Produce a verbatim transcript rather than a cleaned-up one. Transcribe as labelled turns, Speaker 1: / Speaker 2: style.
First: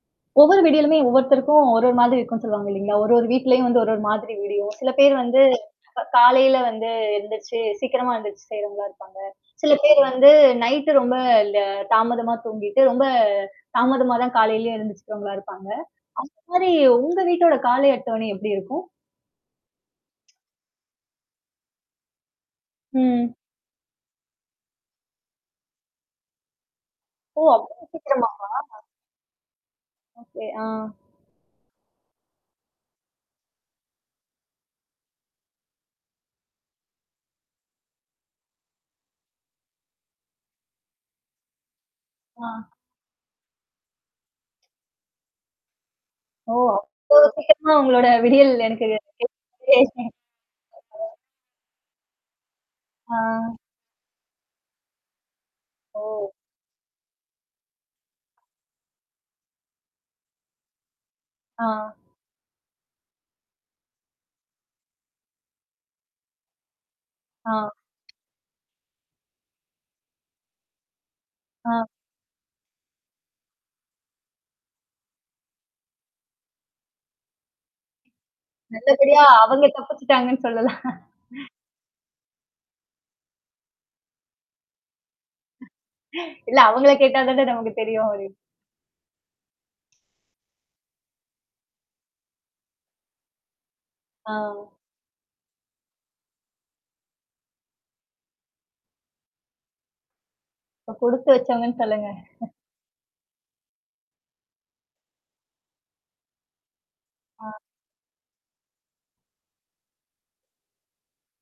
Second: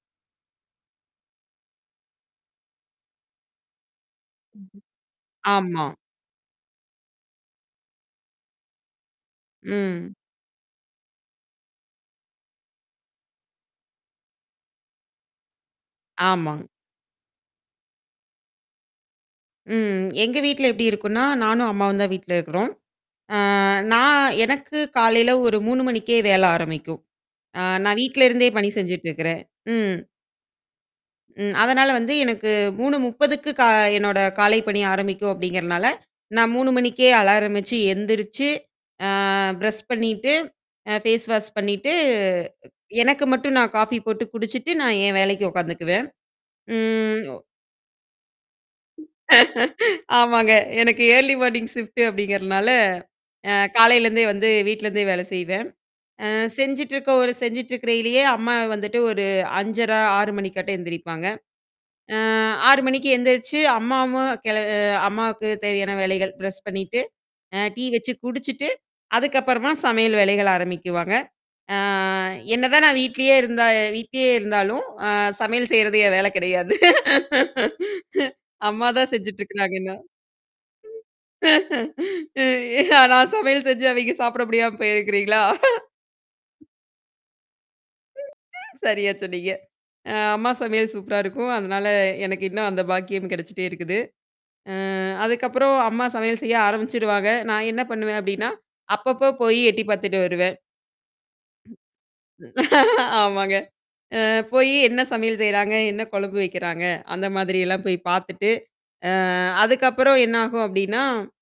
Speaker 1: ஒவ்வொரு விடியலுமே ஒவ்வொருத்தருக்கும் ஒரு ஒரு மாதிரி இருக்கும்ன்னு சொல்லுவாங்க இல்லைங்களா? ஒரு ஒரு வீட்லயும் வந்து ஒரு ஒரு மாதிரி விடியும். சில பேர் வந்து,
Speaker 2: ஆமா.
Speaker 1: க காலையில வந்து எந்திரிச்சு சீக்கிரமா எந்திரிச்சு செய்றவங்களா இருப்பாங்க. சில பேர்
Speaker 2: ம்.
Speaker 1: வந்து நைட்டு ரொம்ப ல் தாமதமா தூங்கிட்டு, ரொம்ப தாமதமா தான் காலையிலயும் எழுந்திச்சிக்கிறவங்களா இருப்பாங்க. அந்த
Speaker 2: ஆமாங்.
Speaker 1: மாதிரி உங்க வீட்டோட காலை அட்டவணை எப்படி இருக்கும்?
Speaker 2: ம். எங்க வீட்ல எப்படி இருக்கும்ன்னா நானும், அம்மாவும் தான் வீட்ல இருக்கிறோம்.
Speaker 1: ம்.
Speaker 2: அ நான் எனக்கு காலையில ஒரு மூணு மணிக்கே வேலை ஆரம்பிக்கும்.
Speaker 1: ஓ!
Speaker 2: அ
Speaker 1: அவ்வளோ
Speaker 2: நான்
Speaker 1: சீக்கிரமாவா?
Speaker 2: வீட்டிலருந்தே பணி செஞ்சுட்டு இருக்கிறேன். ம்.
Speaker 1: ஓகே, ஆ.
Speaker 2: ம் அதனால வந்து எனக்கு மூணு முப்பதுக்கு கா என்னோட காலைப் பணி ஆரம்பிக்கும் அப்படிங்கிறனால, நான் மூணு மணிக்கே அலாரம் வச்சு, எந்திரிச்சு அ ப்ரஷ் பண்ணீட்டு, அ ஃபேஸ் வாஷ் பண்ணீட்டு,
Speaker 1: ஆ.
Speaker 2: எனக்கு மட்டும் நான் காஃபி போட்டு குடிச்சிட்டு நான் என் வேலைக்கு உட்காந்துக்குவேன்.
Speaker 1: ஓ!
Speaker 2: ம்.
Speaker 1: அவ்வளோ
Speaker 2: ஒ
Speaker 1: சீக்கிரமா உங்களோட விடியல் எனக்கு
Speaker 2: ஆமாங்க, எனக்கு
Speaker 1: [unintelligible]
Speaker 2: ஏர்லி மார்னிங் ஷிஃப்ட்டு அப்படிங்கிறனால,
Speaker 1: ஆ.
Speaker 2: அ காலையிலேருந்தே வந்து வீட்லேருந்தே வேலை செய்வேன். அ
Speaker 1: ஓ.
Speaker 2: செஞ்சுட்ருக்க ஒரு செஞ்சுட்ருக்கறையிலேயே அம்மா வந்துட்டு ஒரு அஞ்சரை, ஆறு மணிக்காட்டம் எந்திரிப்பாங்க.
Speaker 1: ஆ.
Speaker 2: அ ஆறு மணிக்கு எந்திரிச்சு, அம்மாவும் கிள அம்மாவுக்கு தேவையான வேலைகள், பிரஷ் பண்ணீட்டு,
Speaker 1: ஆ.
Speaker 2: அ டீ வச்சு குடிச்சுட்டு, அதுக்கப்புறமா சமையல் வேலைகள் ஆரம்பிக்குவாங்க.
Speaker 1: ஆ.
Speaker 2: ஆ என்ன தான் நான் வீட்லேயே இருந்தா வீட்லயே இருந்தாலும், அ சமையல் செய்றது என் வேலை கிடையாது. அம்மா தான்
Speaker 1: நல்லபடியா
Speaker 2: செஞ்சுட்டு
Speaker 1: அவங்க
Speaker 2: இருக்கிறாங்க இன்னும்.
Speaker 1: தப்பிச்சுட்டாங்கன்னு சொல்லலாம்.
Speaker 2: ம். நான் சமையல் செஞ்சு, அவைங்க சாப்பிட முடியாம போயிருங்குறீங்களா?
Speaker 1: இல்ல அவங்கள கேட்டா தான நமக்கு தெரியும் இது.
Speaker 2: சரியா சொன்னீங்க. அம்மா சமையல் சூப்பரா இருக்கும். அதனால எனக்கு இன்னும் அந்த பாக்கியம் கிடைச்சிட்டே இருக்குது.
Speaker 1: ஆ.
Speaker 2: அ அதுக்கப்புறம் அம்மா சமையல் செய்ய ஆரம்பிச்சிருவாங்க. நான் என்ன பண்ணுவேன் அப்படின்னா, அப்பப்போ போய் எட்டி பார்த்துட்டு வருவேன்.
Speaker 1: அப்ப கொடுத்து வச்சவங்கன்னு சொல்லுங்க.
Speaker 2: ஆமாங்க. அ போய் என்ன சமையல் செய்றாங்க? என்ன குழம்பு வைக்கிறாங்க?
Speaker 1: ஆ.
Speaker 2: அந்தமாதிரியெல்லாம் போய் பார்த்துட்டு, அ அதுக்கப்புறம் என்ன ஆகும் அப்படின்னா